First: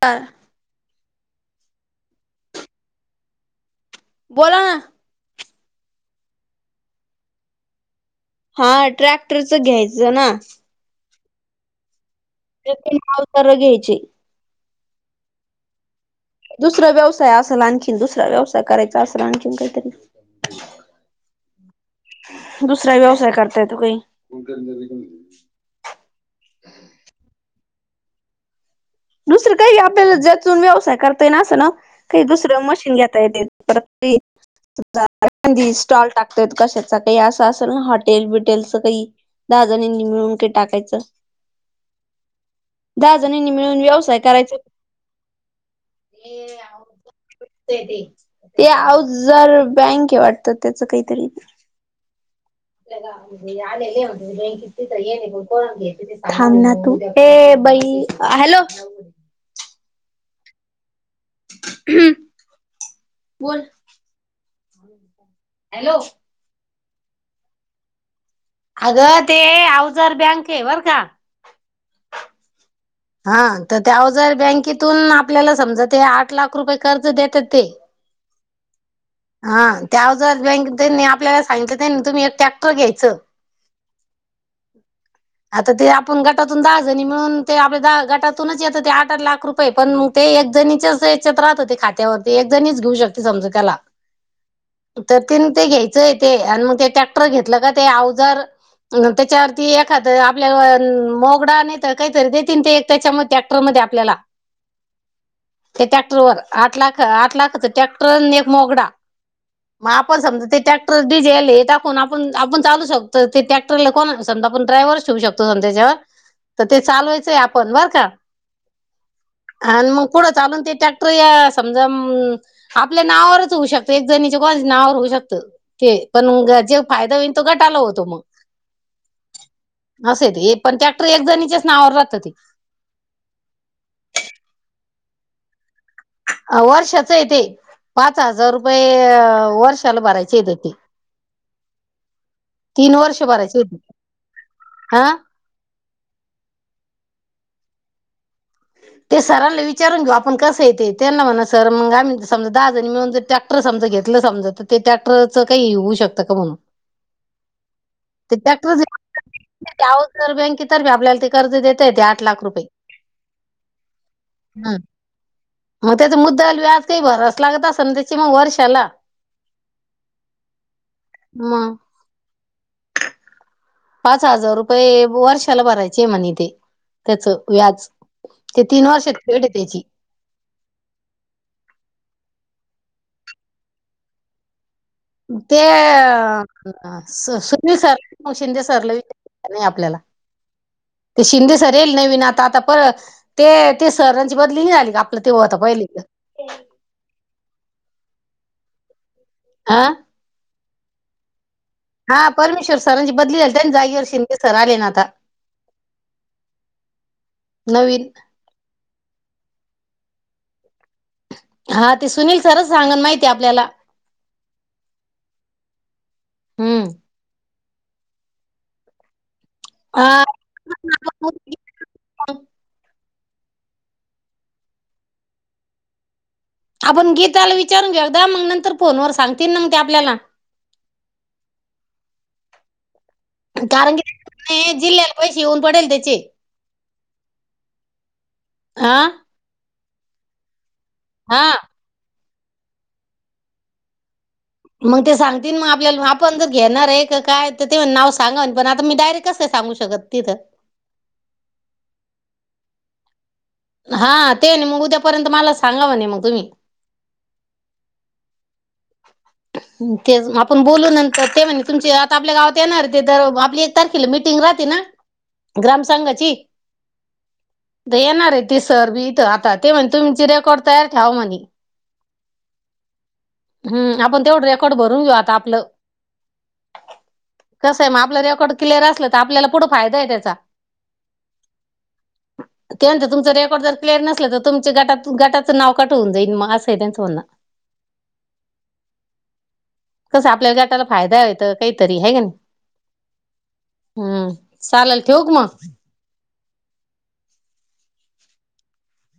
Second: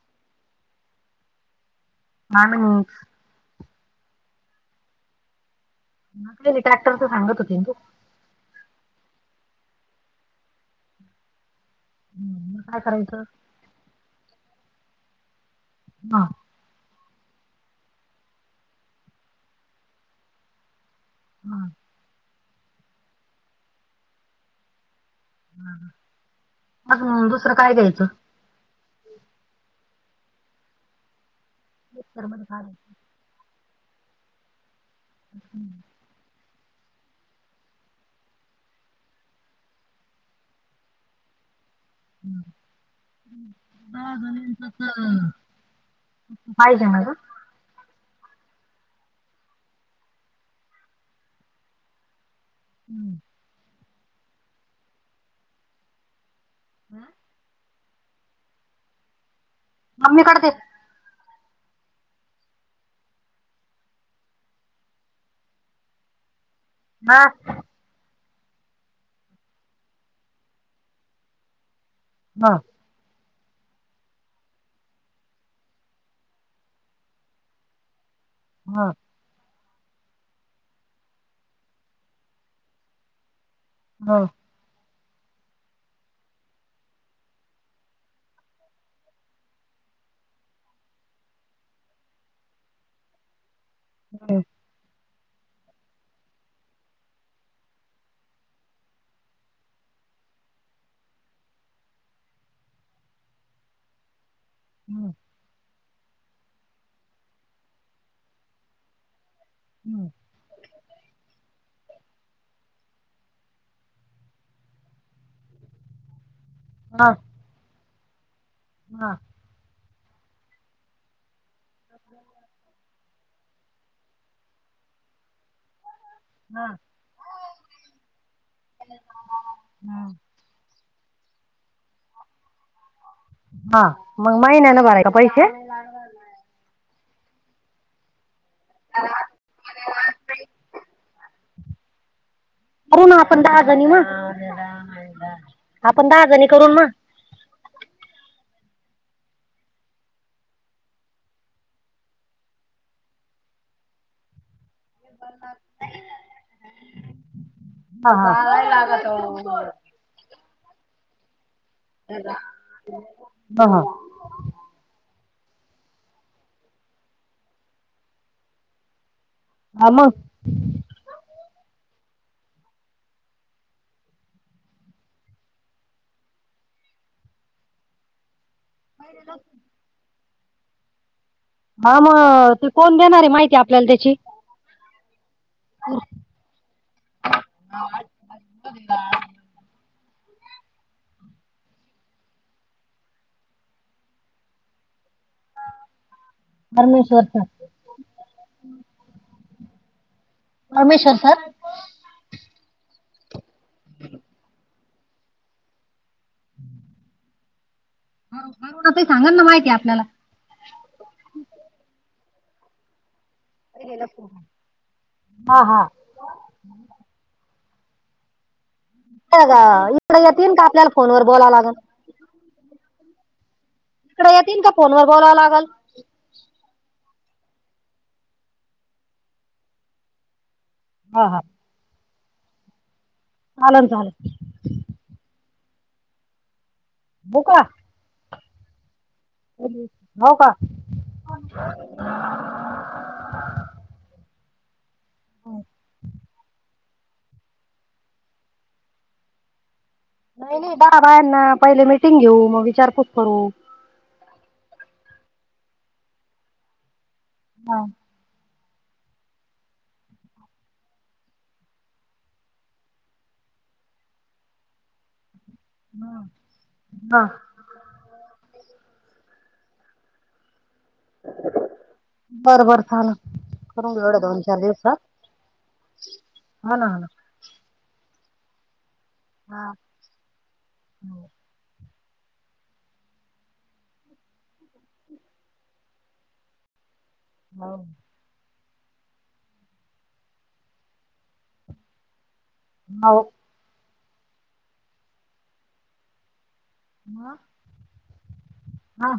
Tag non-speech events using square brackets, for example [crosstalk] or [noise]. आ. मा अप बोला ना? [unintelligible] ट्रॅक्टर हांगत होती न तु? हा ट्रॅक्टरच घ्यायचं ना. मग काय तेथील करायचं [unintelligible] घ्यायची. हा. दुसरा व्यवसाय असल आणखीन दुसरा व्यवसाय करायचा असल आणखीन काहीतरी. हम. दुसरा व्यवसाय करता येतो काही. अग म दुसर काय द्यायच. दुसरं काही आपल्याला ज्यातून व्यवसाय करता येईन अस न, काही मिक्सर मध्ये दुसरं काढायचं मशीन घेता येतेत परत [unintelligible] स्टॉल टाक. य कशाचा काही असेल ना हॉटेल बिटेलच काही दहा जणांनी काही टाकायचं [unintelligible] दहा जणींनी नि व्यवसाय करायचा पाहिजे ना ग ते आऊज जर बँके वाटत त्याच काहीतरी मी आलेले होते बॅकेत तेथे या कि न कोेत थांब ना तू ए बई हॅलो मम्मी कडे ते दे ह बोल हॅलो हा अगं ते अवजर बँक आहे बरं का? हा हा तर त्या अवजार बँकेतून आपल्याला समजा ते आठ लाख रुपये कर्ज देतात ते हा हा त्या अवजार बँक त्यांनी आपल्याला सांगितलं त्यांनी तुम्ही एक ट्रॅक्टर घ्यायचं हा आता ते आपण गटातून दहाजणी म्हणून ते आपल्या दहा गटातूनच येतं ते आठ आठ लाख रुपये पण मग ते एक जणीच्याच याच्यात राहते ते खात्यावरती एक जणीच घेऊ शकते समजा त्याला हम् तर ते ते घ्यायचंय ते आणि मग ते ट्रॅक्टर घेतलं का ते अवजार त्याच्यावरती एखादं आपल्याला मोगडा नाही तर काहीतरी देतील ते एक त्याच्यामध्ये त्या प्रमध्ये आपल्याला हम् [unintelligible] ते ट्रॅक्टर वर लाख आठ लाखच ट्रॅक्टर एक मोगडा मग आपण समजा ते त्या डीझेल हे टाकून आपण आपण चालू शकतो ते टॅक्टरला कोणाण समाजा ड्रायव्हचे ठेवू शकतो त्याच्यावर [unintelligible] तर ते चालवायचंय आपण बर का? हा आणि मग पुुढं चालून ते ट्रॅक्टर या समजा आपल्या नावावरच होऊ शकत एक जणीच्या कोणा नाववर होऊ शकत ते पण जे फायदा होईल तो गटाला होतो मग असं ते पण ट्रॅक्टर एक जणीच्याच नावावर राहतं ते हा मग महिन्यात भराय का पैसे ह [unintelligible] वर्षाच आहे ते, पाच हजार रुपये ते वर्षाला भरायचेत ते तीन करू ना वर्ष आपण भरायचे दहा होते जणी मग हा आपण दहा जणी करून मग ते सराला विचारून घेऊ आपण कसं येते त्यांना म्हणा सर मग आम्ही समजा दहा जणी मिळून ट्रॅक्टर समज घेत समज तर ते ट्रॅक्टरच काही होऊ शकतं का म्हणून ते हा ट्रॅक्टर लागत अवजार बँकेतर्फे कर्ज आपल्याला ते आठ लाख रुपये ह हा हम् मग त्याच मुद्दल, व्याज काही भरावच लागत असल ना त्याची मग वर्षाला. हा म म पाच हजार रुपये वर्षाला भरायचे म्हणे तेे, त्याच व्याज. ते तीन वर्षात फेड ये त्याची. हा म, ते कोण देणार आहे माहिती आपल्याला त्याची? ते अ स सुनील सर किंवा शिंदे सरला विचा नाही आपल्याला, ते शिंदे सर येेल नवीन आता, आता पर ते ते सरांची बदली नाही आली का, आपलं ते होता पहिले इथं? परमेश्वर सर आं परमेश्वर सर? हा परमेश्वर सरांची बदली झाली, त्याच जागीवर शिंदे सर आले ना आता. [unintelligible] नवीन करुणा ताई सांगल ना माहिती आपल्याला, हा ते सुनील सरच सांगन माहिती आपल्याला. हा हा हम्म काय ग, इकडे येतीन का आपल्याला फोनवर हा, बोलावं लागन? इकड येतीन, का फोनवर बोलावं लागल? आपण गीताला विचारून घेउद्या, मग नंतर फोनवर सांगतील ना मंग ते आपल्याला. हा हा चालन कारण की, चालेल [inaudible] जिल्ह्याला पैसे येउन पडेले त्याचे. बुका आ होव का? हा मंग ते सांगतील, म आपल्याला आपण जर घेणारे का काय त ते म्हणे नाव सांगा म्हणे, पण आता मी डायरेक्ट कस काय सांगू शकत ति नाय नाय, दहा बायांना पहिले मीटिंग घेऊ, मग विचारपूस करू हा, ते न मग उद्यापर्यंत मला सांगा म्हणे म तुम्ही. हा हम्म तेच म आपण बोलू नंतर, ते म्हणे तुमचे आता आपल्या गावात येणारे ते तर आपली तारखेला मिटिंग राहते ना, ग्राम संघाची हा त येणार आहेत ती सर बी इथं आता, ते म्हणे तुमची रेकॉर्ड तयार ठेवा म्हणी. बरबर, चाललं हम्म, आपण तेवढं रेकॉर्ड भरून घेऊ आता आपलं. हा ना हा कसय मग आपला रेकॉर्ड क्लिअर असलं तर, आपल्याला पुढं ना फायदा आहे त्याचा. [inaudible] ते म्हणत्या, तुमचा रेकॉर्ड जर क्लिअर नसलं तर तुमच गटात, गटाच नाव कट होऊन जाईल म, असं आहे त्यांच म्हणन. होव कसं, आपल्याला गटाला फायदा आहे त काहीतरी आहे का नयी. हाव हम्म, चालल ठेउ का म? ह [inaudible] हा हा